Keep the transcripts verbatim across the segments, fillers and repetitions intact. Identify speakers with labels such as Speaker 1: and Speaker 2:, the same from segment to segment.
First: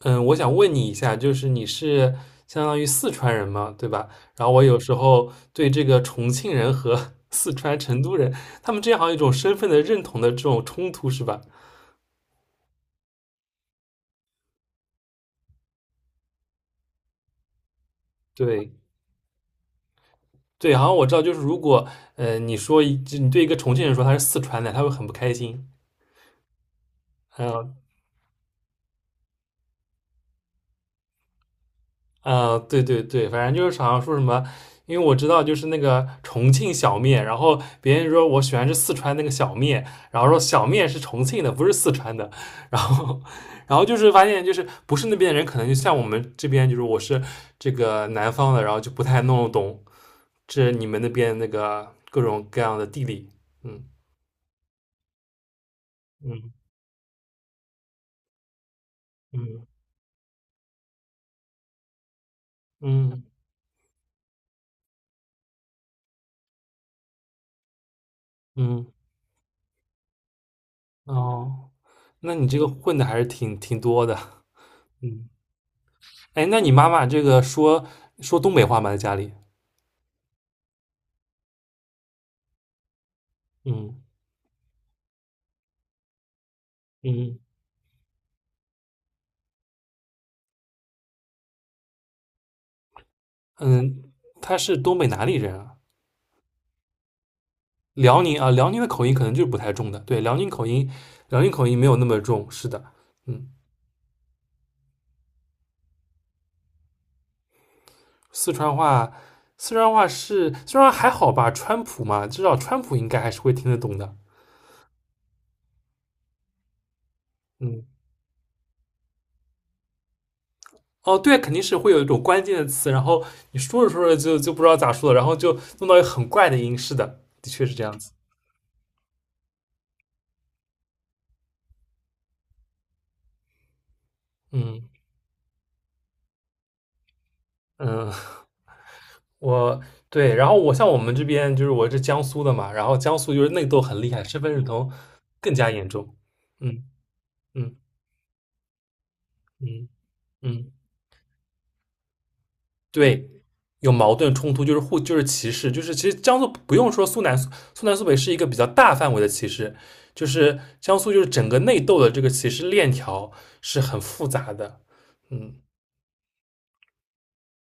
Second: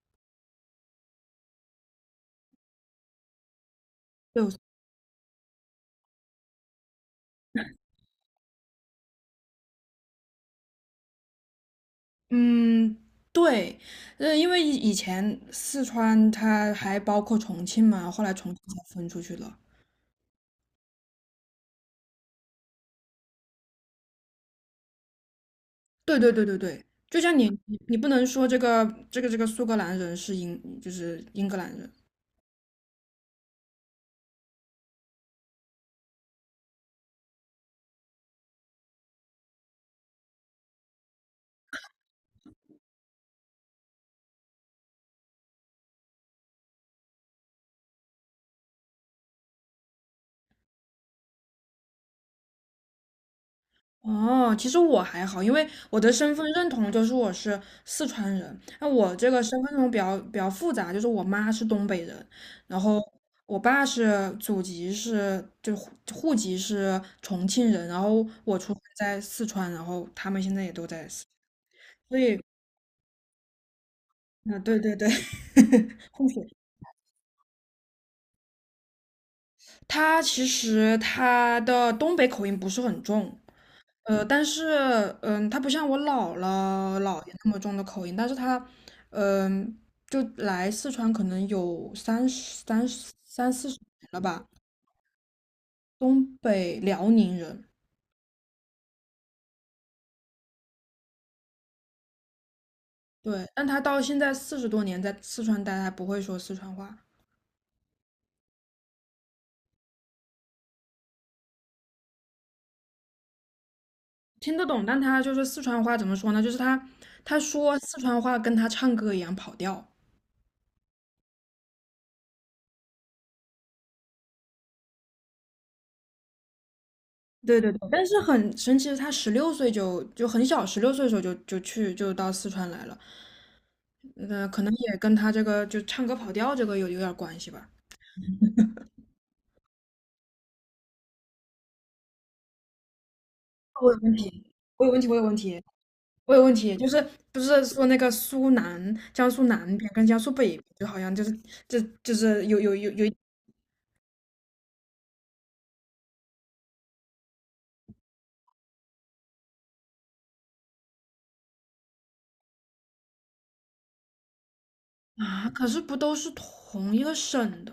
Speaker 1: 嗯，我想问你一下，就是你是相当于四川人嘛，对吧？然
Speaker 2: 有，
Speaker 1: 后我有时候对这个重庆人和 四川成都人，他们之间好像有一种身份的认同的这种冲突，是吧？
Speaker 2: 嗯，对，呃，因为以以前四川它还包括重庆嘛，后来重庆
Speaker 1: 对
Speaker 2: 才分出去了。
Speaker 1: 对，好像我知道，就是如果呃你说一就你对一个重庆人说他是四川的，他会很不开心。
Speaker 2: 对对对对对，就像你
Speaker 1: 嗯，
Speaker 2: 你你不能说这个这个这个苏格兰人是英就是英格兰人，
Speaker 1: 啊、对对对，反正就是好像说什么，因为我知道就是那个重庆小面，然后别人说我喜欢吃四川那个小面，然后说小面是重庆的，不是四川的，然后然后就是发现就是不是那边的人，可能就像我们这边就是我是这个南方的，然后就不太弄得懂这你们那边那个各种各样的地理，嗯
Speaker 2: 哦，其实我还好，因为我的身份
Speaker 1: 嗯
Speaker 2: 认同就是我是四川人。那我这个身
Speaker 1: 嗯
Speaker 2: 份认同比较比较复杂，就是我妈是东北人，然后
Speaker 1: 嗯
Speaker 2: 我爸是祖籍是就户户籍是重庆人，然后我出生
Speaker 1: 嗯，
Speaker 2: 在四川，然后他们现在也都在四
Speaker 1: 哦，
Speaker 2: 川，所
Speaker 1: 那
Speaker 2: 以
Speaker 1: 你这个混的还是挺挺多的，
Speaker 2: 啊，对对对，
Speaker 1: 嗯。
Speaker 2: 混血。
Speaker 1: 哎，那你妈妈这个说说东北话吗？在家里？
Speaker 2: 他其实他的东北口音不是很重，
Speaker 1: 嗯
Speaker 2: 呃，但是，嗯，他不像我姥姥姥爷
Speaker 1: 嗯
Speaker 2: 那么重的口音，但是他，嗯，就来四川可能有三十、三十、三四十年
Speaker 1: 嗯，
Speaker 2: 了吧，
Speaker 1: 她是东北哪里人啊？
Speaker 2: 东北辽宁人，
Speaker 1: 辽宁啊，辽宁的口音可能就是不太重的。对，辽宁口音，辽宁口音没有那么重。是的，
Speaker 2: 对，
Speaker 1: 嗯，
Speaker 2: 但他到现在四十多年在四川待，他不会说四川话，
Speaker 1: 四川话，四川话是虽然还好吧？川普嘛，至少川普应该还是会听得懂的。
Speaker 2: 听得懂，但他就是四川话怎么说呢？就是他他说
Speaker 1: 嗯，
Speaker 2: 四川话跟他唱歌一样跑调。
Speaker 1: 哦，对，肯定是会有一种关键的词，然后你说着说着就就不知道咋说了，然后就弄到一个很怪的音。是的，的
Speaker 2: 对
Speaker 1: 确
Speaker 2: 对
Speaker 1: 是这
Speaker 2: 对，
Speaker 1: 样
Speaker 2: 但
Speaker 1: 子。
Speaker 2: 是很神奇的是，他十六岁就就很小，十六岁的时候就就去就到四川来了，呃，可能
Speaker 1: 嗯
Speaker 2: 也跟他这个就唱歌跑调这个有有点关系吧。
Speaker 1: 嗯。我对，然后我像我们这边就是我是江苏的嘛，然后江苏就是内斗
Speaker 2: 我有
Speaker 1: 很厉
Speaker 2: 问
Speaker 1: 害，身份
Speaker 2: 题，
Speaker 1: 认
Speaker 2: 我
Speaker 1: 同
Speaker 2: 有问题，我有问
Speaker 1: 更
Speaker 2: 题，
Speaker 1: 加严重。
Speaker 2: 我有问题，
Speaker 1: 嗯
Speaker 2: 就是不是
Speaker 1: 嗯
Speaker 2: 说那个苏南、江苏南
Speaker 1: 嗯
Speaker 2: 边跟江苏北边
Speaker 1: 嗯，
Speaker 2: 就好像就是就就是有有有有
Speaker 1: 对，有矛盾冲突就是互就是歧视，就是其实江苏不用说苏南苏南苏北是一个比较大范围的歧视，就是江苏就是整个内斗的这个歧视链条是很复杂的。
Speaker 2: 啊，
Speaker 1: 嗯。
Speaker 2: 可是不都是同一个省的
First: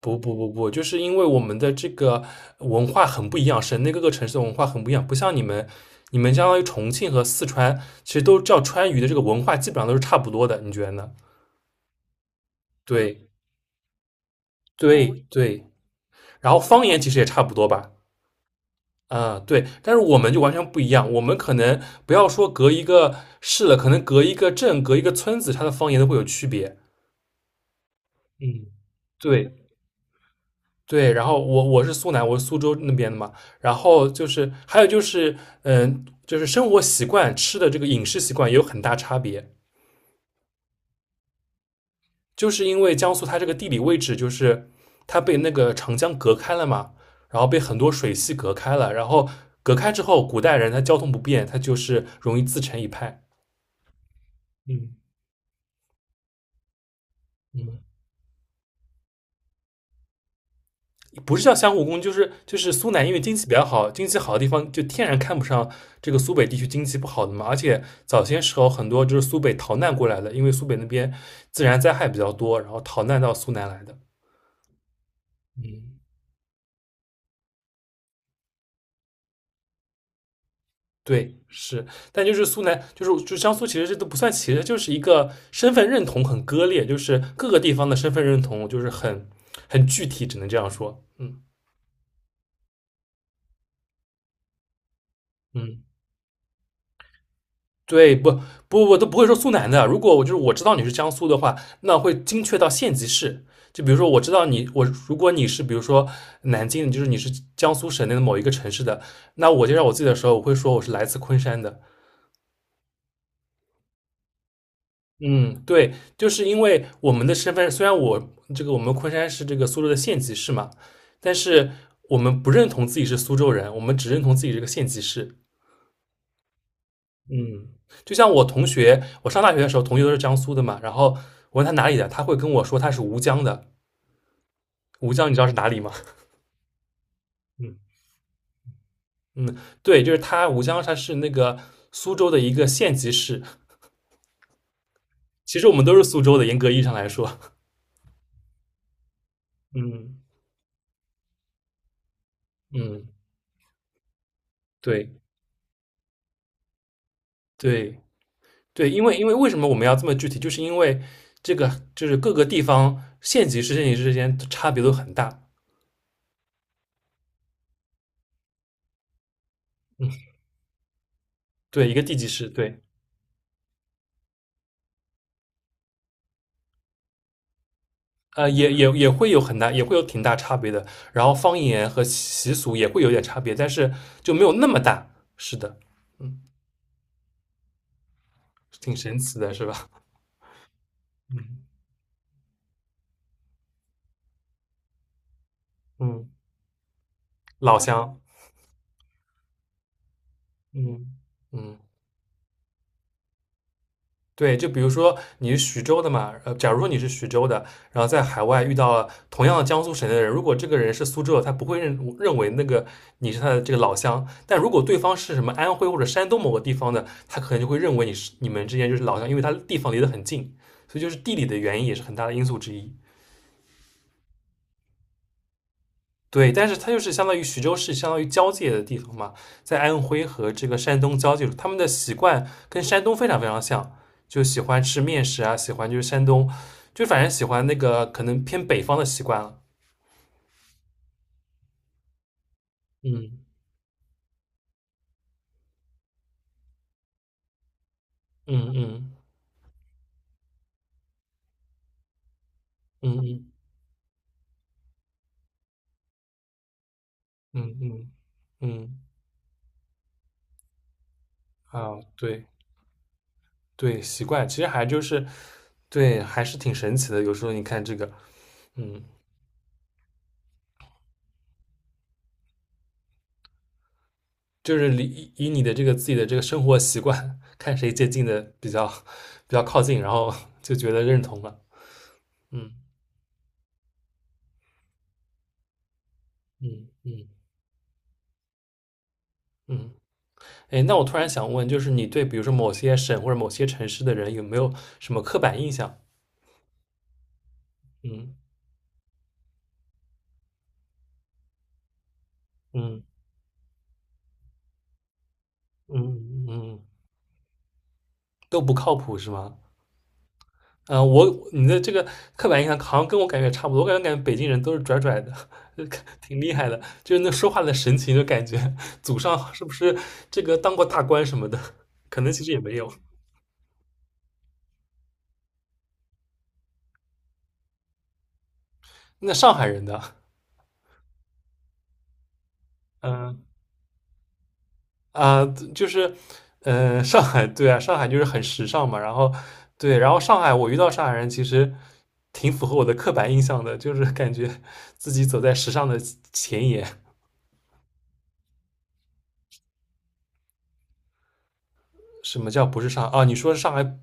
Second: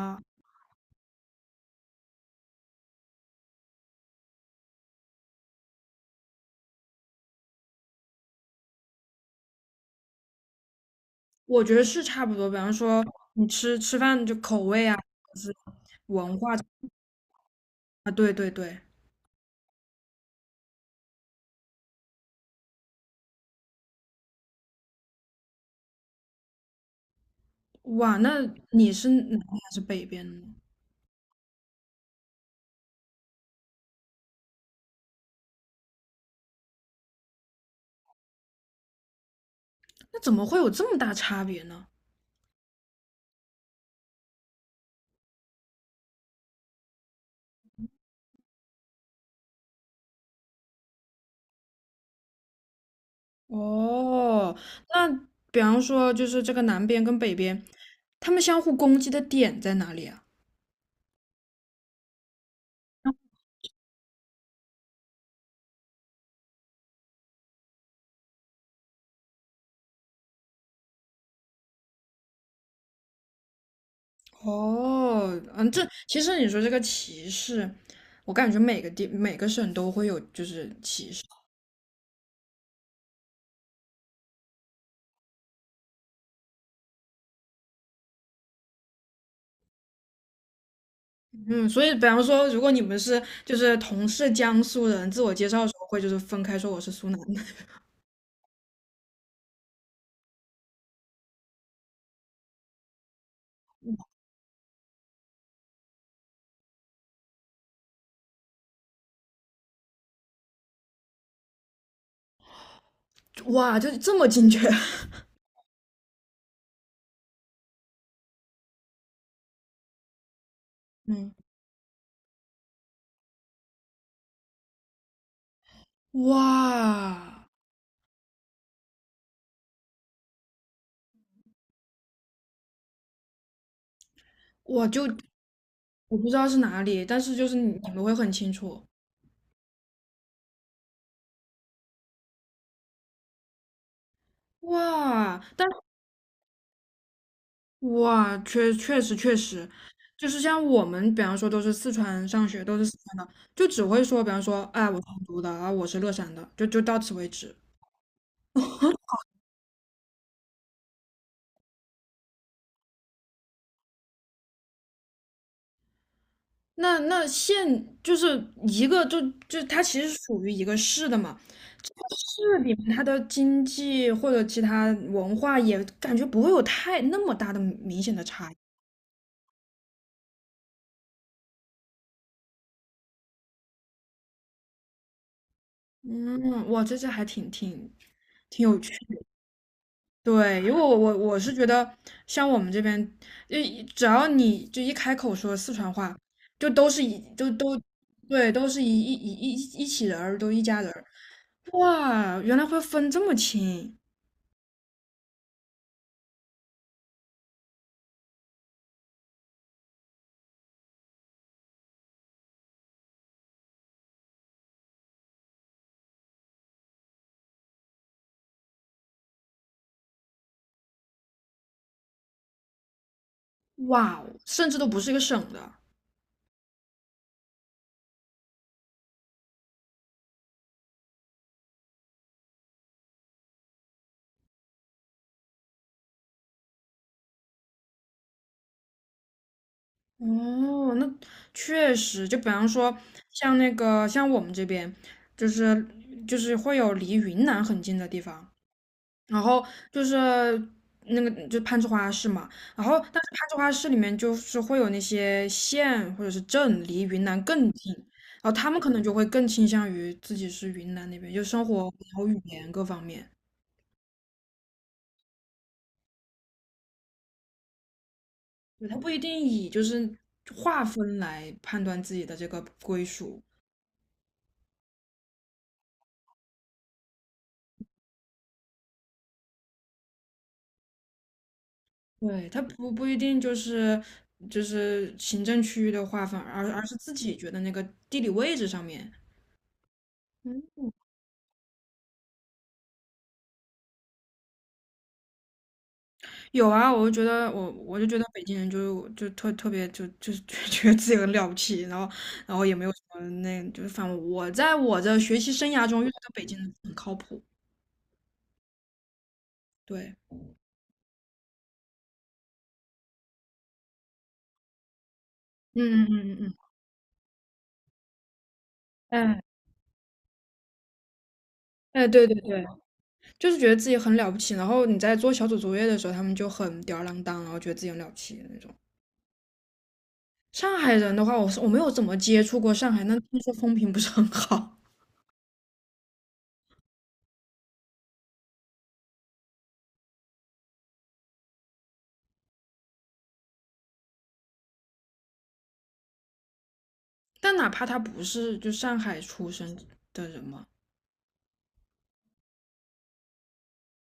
Speaker 1: 不不不不，就是因为我们的这个文化很不一样，省内各个城市的文化很不一样，不像你们，你们相当于重庆和四川，其实都叫川渝的这个文化基本上都是差不多的，你觉得呢？
Speaker 2: 我觉得是差不多，比方说
Speaker 1: 对
Speaker 2: 你吃吃饭就口味啊，
Speaker 1: 对
Speaker 2: 就是
Speaker 1: 对，
Speaker 2: 文
Speaker 1: 然
Speaker 2: 化
Speaker 1: 后方言其实也差不多吧，
Speaker 2: 啊，对对对。
Speaker 1: 啊、对，但是我们就完全不一样，我们可能不要说隔一个市了，可能隔一个镇、隔一个村子，它的方言都会有区别。
Speaker 2: 哇，那
Speaker 1: 嗯，
Speaker 2: 你是南边
Speaker 1: 对。
Speaker 2: 还是北边的呢？
Speaker 1: 对，然后我我是苏南，我是苏州那边的嘛，然后就是还有就是，嗯，就是生活习惯、吃的这个饮食习惯也有很大差别，
Speaker 2: 那怎么会有这么大差别呢？
Speaker 1: 就是因为江苏它这个地理位置，就是它被那个长江隔开了嘛，然后被很多水系隔开了，然后隔开之后，古代人他交通不便，他就是容易自成一派。
Speaker 2: 哦，
Speaker 1: 嗯
Speaker 2: 那比方说就是这个南边跟北边，
Speaker 1: 嗯，
Speaker 2: 他们相互攻击的点在哪里啊？
Speaker 1: 不是叫相互攻，就是就是苏南因为经济比较好，经济好的地方就天然看不上这个苏北地区经济不好的嘛。而且早些时候很多就是苏北逃难过来的，因为苏北那边自然灾害比较多，然后逃难到苏南来的。
Speaker 2: 哦，嗯，这
Speaker 1: 嗯，
Speaker 2: 其实你说这个歧视，我感觉每个地每个省都会有就是歧视，
Speaker 1: 对，是。但就是苏南，就是就江苏，其实这都不算歧视，就是一个身份认同很割裂，就是各个地方的身份认同就是很很具体，只能这样说。嗯
Speaker 2: 嗯，所以比方说如果你们是就是同是江苏人，自我介绍的时
Speaker 1: 嗯。
Speaker 2: 候会就是分开说我是苏南的，
Speaker 1: 对，不不，我都不会说苏南的。如果我就是我知道你是江苏的话，那会精确到县级市。就比如说，我知道你，我如果你是比如说南京，就是你是江苏省内的某一个城市的，那我介绍我自己的时候，我会说我是来自昆山的。
Speaker 2: 哇，就这么精确，
Speaker 1: 嗯，对，就是因为我们的身份，虽然我这个我们昆山是这个苏州的县级市嘛，
Speaker 2: 嗯，
Speaker 1: 但是我们不认同自己是苏州人，我们只认同自己这个县级市。
Speaker 2: 哇。
Speaker 1: 嗯，就像我同学，我上大学的时候，同学都是江苏的嘛，然后我问他哪里的，他会跟我说他是吴江的。
Speaker 2: 我就
Speaker 1: 吴江你知道是哪里吗？
Speaker 2: 我不知道是哪里，但是就是 你
Speaker 1: 嗯
Speaker 2: 你们会很清楚。
Speaker 1: 嗯，对，就是他，吴江他是那个苏州的一个县级市。
Speaker 2: 哇，
Speaker 1: 其
Speaker 2: 但
Speaker 1: 实我们都是苏州的，严格意义上来说，
Speaker 2: 哇，确确实确实，
Speaker 1: 嗯
Speaker 2: 就是像我们，比方说都是四川上学，都是四
Speaker 1: 嗯，
Speaker 2: 川的，就只会说，比方说，哎，我是成
Speaker 1: 对
Speaker 2: 都的，啊，我是乐山的，就就到此为止。
Speaker 1: 对对，因为因为为什么我们要这么具体，就是因为这个就是各个地方县级市、县级市之间差别都很大。
Speaker 2: 那那县就是一个，就就它其实属于一个市的嘛，
Speaker 1: 对，一个地级市，
Speaker 2: 市里
Speaker 1: 对，
Speaker 2: 面它的经济或者其他文化也感觉不会有太那么大的明显的差
Speaker 1: 呃，
Speaker 2: 异。
Speaker 1: 也也也会有很大，也会有挺大差别的。然后方言和习俗也会有点差别，但是就没有那么大。是的，嗯，
Speaker 2: 嗯，哇，这这还挺挺挺有趣。
Speaker 1: 挺神奇的，是吧？
Speaker 2: 对，因为我我我是觉
Speaker 1: 嗯
Speaker 2: 得，像我们这边，就一只要你就一开口说四川话，
Speaker 1: 嗯，
Speaker 2: 就都是一都
Speaker 1: 老
Speaker 2: 都，
Speaker 1: 乡，
Speaker 2: 对，都是一一一一一起人儿，都一家人儿。
Speaker 1: 嗯嗯。
Speaker 2: 哇，原来会分这么清，
Speaker 1: 对，就比如说你是徐州的嘛，呃，假如说你是徐州的，然后在海外遇到了同样的江苏省的人，如果这个人是苏州的，他不会认认为那个你是他的这个老乡，但如果对方是什么安徽或者山东某个地方的，他可能就会认为你是你们之间就是老乡，因为他地方离得很近，所以就是地理的原因也是很大的因素之一。
Speaker 2: 哇哦甚至都不是一个省的。
Speaker 1: 对，但是它就是相当于徐州市，相当于交界的地方嘛，在安徽和这个山东交界处，他们的习惯跟山东非常非常像，就喜欢吃面食啊，喜欢就是山东，就反正喜欢那个可能偏北方的习惯了。
Speaker 2: 哦，那确实，就比方说，
Speaker 1: 嗯
Speaker 2: 像那个像我们这边，就是就是会有离云南很近的地方，
Speaker 1: 嗯嗯
Speaker 2: 然后就是那个就攀枝花市嘛，然后但
Speaker 1: 嗯
Speaker 2: 是攀
Speaker 1: 嗯
Speaker 2: 枝花市里面就是会有那些县或者是镇离云南更
Speaker 1: 嗯
Speaker 2: 近，
Speaker 1: 嗯
Speaker 2: 然后他们可
Speaker 1: 嗯
Speaker 2: 能就会更倾向于自己是云南那边，就生活
Speaker 1: 啊，
Speaker 2: 然后语
Speaker 1: 对
Speaker 2: 言各方面，
Speaker 1: 对，习惯其实还就是对，还是挺神奇的。有时候你看这个，
Speaker 2: 对，他
Speaker 1: 嗯。
Speaker 2: 不一定以就是划分来判断自己的这个归属，
Speaker 1: 就是以以你的这个自己的这个生活习惯，看谁接近的比较比较靠近，然后 就觉得认同了。
Speaker 2: 对，他
Speaker 1: 嗯
Speaker 2: 不不一定就是就是行政区域的划分，而而
Speaker 1: 嗯
Speaker 2: 是自
Speaker 1: 嗯
Speaker 2: 己觉得那个地理位置上面。
Speaker 1: 嗯。哎，那我突然想问，就是你对比如说某些省或者某些城市的人有没有什么刻板印象？
Speaker 2: 有啊，我就觉得我我就觉得
Speaker 1: 嗯
Speaker 2: 北京人就就特特别就就是就 觉得自己很了不起，然后然后也没有什
Speaker 1: 嗯
Speaker 2: 么那就是反正我在我的学习生涯
Speaker 1: 嗯
Speaker 2: 中遇到的北
Speaker 1: 嗯，
Speaker 2: 京人
Speaker 1: 嗯
Speaker 2: 很靠谱，
Speaker 1: 都不靠谱是吗？
Speaker 2: 对，
Speaker 1: 啊、呃我你的这个刻板印象好像跟我感觉差不多，我感觉感觉北京人都是拽拽的，
Speaker 2: 嗯嗯 嗯
Speaker 1: 挺厉
Speaker 2: 嗯，
Speaker 1: 害的，就是那说话的神情，就感觉祖
Speaker 2: 嗯，哎
Speaker 1: 上是不是这个当过大官什么的，
Speaker 2: 哎，
Speaker 1: 可
Speaker 2: 对
Speaker 1: 能
Speaker 2: 对
Speaker 1: 其实也
Speaker 2: 对，
Speaker 1: 没有。
Speaker 2: 就是觉得自己很了不起，然后你在做小组作业的时候，他们就很吊儿郎当，然后觉得自己很了不起的那种。
Speaker 1: 那上海人的，
Speaker 2: 上海人的话，我是我没有怎么接触过上海，那
Speaker 1: 嗯、
Speaker 2: 听说风评不是很好，
Speaker 1: 啊，就是呃，上海对啊，上海就是很时尚嘛，然后对，然后上海我遇到上海人其实挺符合我的刻板印象的，就是感觉自己走在时尚的前沿，
Speaker 2: 但哪怕他不是就上海出生的人嘛，
Speaker 1: 什么叫不是上海啊？你说上海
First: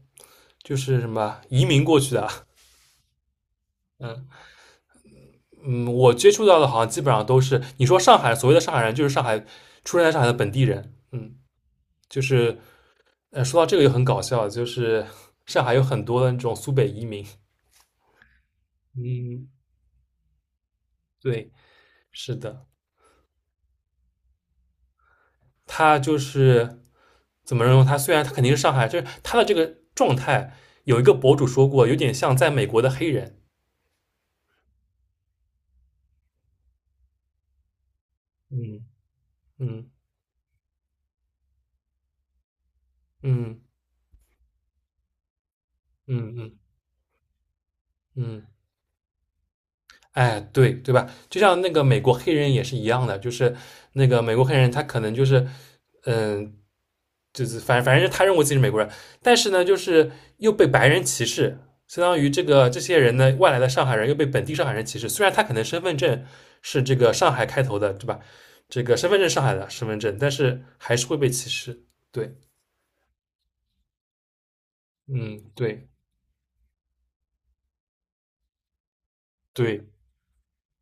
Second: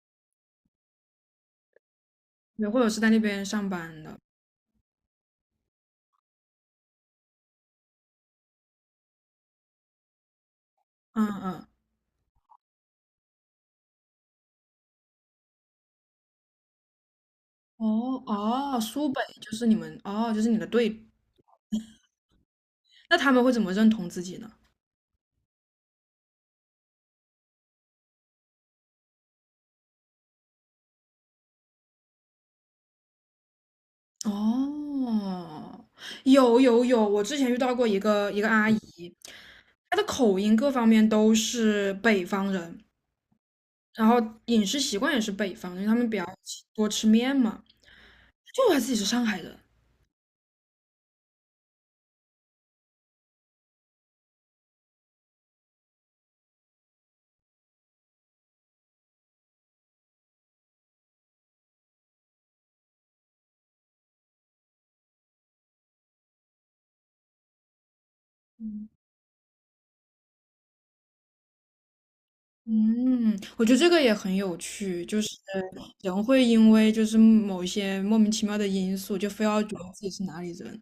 Speaker 1: 就是什么移民过去的啊
Speaker 2: 也或者是在那边上班的。
Speaker 1: 嗯，我接触到的好像基本上都是你说上海所谓的上海人，就是上海出生在上海的本地人。
Speaker 2: 嗯
Speaker 1: 嗯，
Speaker 2: 嗯，
Speaker 1: 就是呃，说到这个就很搞笑，就是上海有很多的那种苏北移民。
Speaker 2: 哦哦，苏北
Speaker 1: 嗯，
Speaker 2: 就是你们哦，就是你的队，
Speaker 1: 对，是的，
Speaker 2: 那他们会怎么认同自己呢？
Speaker 1: 他就是怎么认为？他虽然他肯定是上海，就是他的这个状态，有一个博主说过，有点像在美国的黑人。
Speaker 2: 哦，有有有，我之前遇到过一个一个阿姨，
Speaker 1: 嗯嗯
Speaker 2: 她的口音各方面都是北方人，
Speaker 1: 嗯
Speaker 2: 然后饮食习惯也是北方，因为他们比
Speaker 1: 嗯
Speaker 2: 较
Speaker 1: 嗯嗯。嗯
Speaker 2: 吃多吃面嘛，
Speaker 1: 嗯
Speaker 2: 就她自己是上海人。
Speaker 1: 哎，对对吧？就像那个美国黑人也是一样的，就是那个美国黑人，他可能就是，嗯，就是反正反正他认为自己是美国人，但是呢，就是又被白人歧视，相当于这个这些人呢，外来的上海人又被本地上海人歧视。虽然他可能身份证是这个上海开头的，对吧？这个身份证上海的身份证，但是还是会被歧视。对，
Speaker 2: 嗯，我觉得这个也很有趣，就是
Speaker 1: 嗯，对
Speaker 2: 人会因为就是某一些莫名其妙的因素，就非要觉得
Speaker 1: 对，
Speaker 2: 自己是哪里人，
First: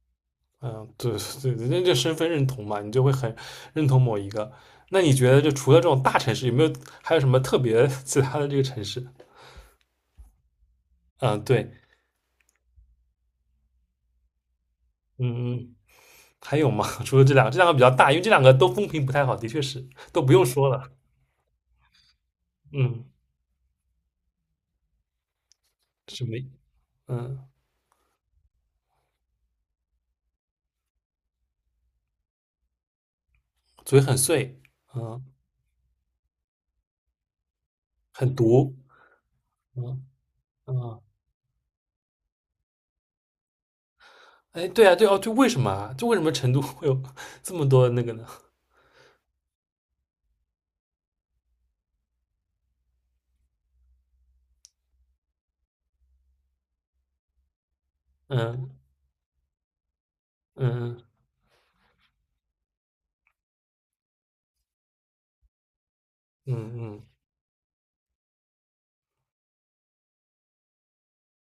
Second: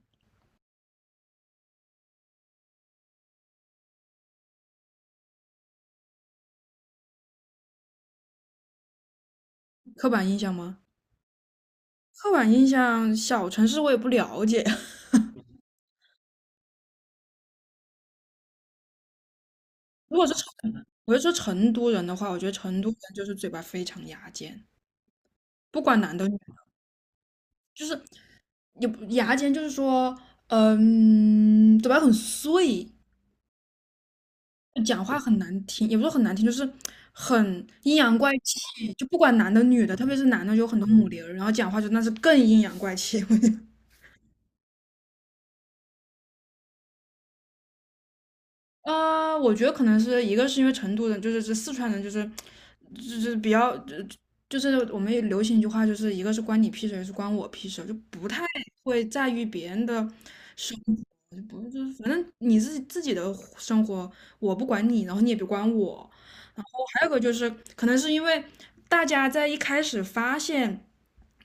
Speaker 1: 嗯，对对 对，人家这身份认同嘛，你就会很认同某一个。那你觉得，就除了这种大城市，有没有还有什么特别 其他的这个城市？
Speaker 2: 刻板印象吗？
Speaker 1: 嗯，对，
Speaker 2: 刻板印象，小城市我也不了解。
Speaker 1: 嗯嗯，还有吗？除了这两个，这两个比较大，因为这两个都风评不太好，的确是
Speaker 2: 如
Speaker 1: 都
Speaker 2: 果
Speaker 1: 不
Speaker 2: 是
Speaker 1: 用
Speaker 2: 成，
Speaker 1: 说了。
Speaker 2: 我就说成都人的话，我觉得成都人
Speaker 1: 嗯，
Speaker 2: 就是嘴巴非常牙尖，不管男
Speaker 1: 什
Speaker 2: 的
Speaker 1: 么？
Speaker 2: 女的，
Speaker 1: 嗯，
Speaker 2: 也不牙尖就是说，嗯，嘴巴很碎，
Speaker 1: 嘴很碎，
Speaker 2: 讲话
Speaker 1: 嗯，
Speaker 2: 很难听，也不是很难听，就是很阴阳怪
Speaker 1: 很毒，
Speaker 2: 气，就不管男的女的，
Speaker 1: 嗯
Speaker 2: 特别是男的有很多
Speaker 1: 嗯，
Speaker 2: 母零儿然后讲话就那是更阴阳怪气。
Speaker 1: 哎，对啊，对哦，就为什么啊？就为什么成都会有 这么多那个呢？
Speaker 2: 呃，我觉得可能是一个是因为成都人，就是这四川人，就是就是比较，就就是我们也流行一句话，就是一个是关你屁事，一个是关我屁事，就不太
Speaker 1: 嗯
Speaker 2: 会在意别人的生活，
Speaker 1: 嗯
Speaker 2: 就不就是反正你自己自己的生活，我不管你，然后你也别管我。
Speaker 1: 嗯
Speaker 2: 然后还
Speaker 1: 嗯，
Speaker 2: 有个就是，可能是因为大家在一开始发现，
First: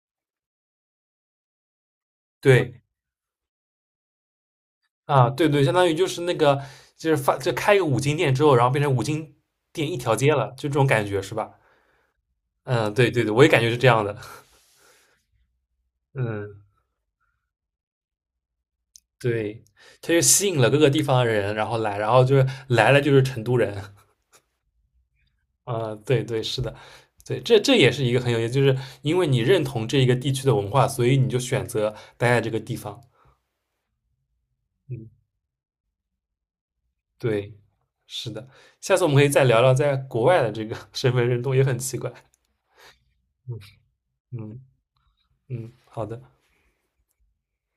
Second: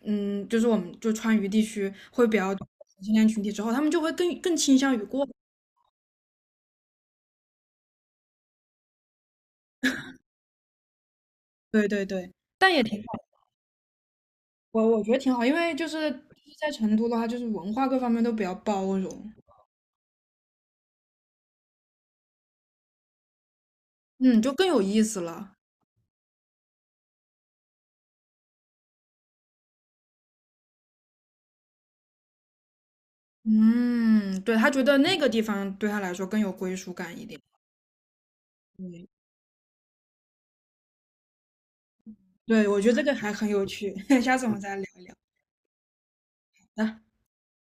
Speaker 2: 嗯，就是我们就川渝地区会比较多
Speaker 1: 对。
Speaker 2: 同性恋群体之后，他们就会更更倾向于过，
Speaker 1: 啊，对对，相当于就是那个，就是发，就开一个五金店之后，然后变成五金店一条街了，就这种感觉是吧？
Speaker 2: 对对对，但也
Speaker 1: 嗯，
Speaker 2: 挺。
Speaker 1: 对对对，我也感觉是这样的。
Speaker 2: 我我觉得挺好，因为就是就 是
Speaker 1: 嗯，
Speaker 2: 在成都的话，就是文化各方面都比较包容，
Speaker 1: 对，它就吸引了各个地方的人，然后来，然后就是来了就是成都人。
Speaker 2: 嗯，就更有意思了。
Speaker 1: 啊，对对，是的，对，这这也是一个很有意思，就是因为你认同这一个地区的文化，所以你就选择待在这个地方。
Speaker 2: 嗯，对，他觉得
Speaker 1: 嗯，
Speaker 2: 那个地方对他来说更有归属感一点。
Speaker 1: 对，是的，下次
Speaker 2: 对，
Speaker 1: 我们可以再聊聊在国外的这个 身份认同，也很奇怪。
Speaker 2: 对，我觉得这个还很
Speaker 1: 嗯
Speaker 2: 有趣，下次我
Speaker 1: 嗯
Speaker 2: 们再聊一聊。
Speaker 1: 嗯，好的。
Speaker 2: 好的。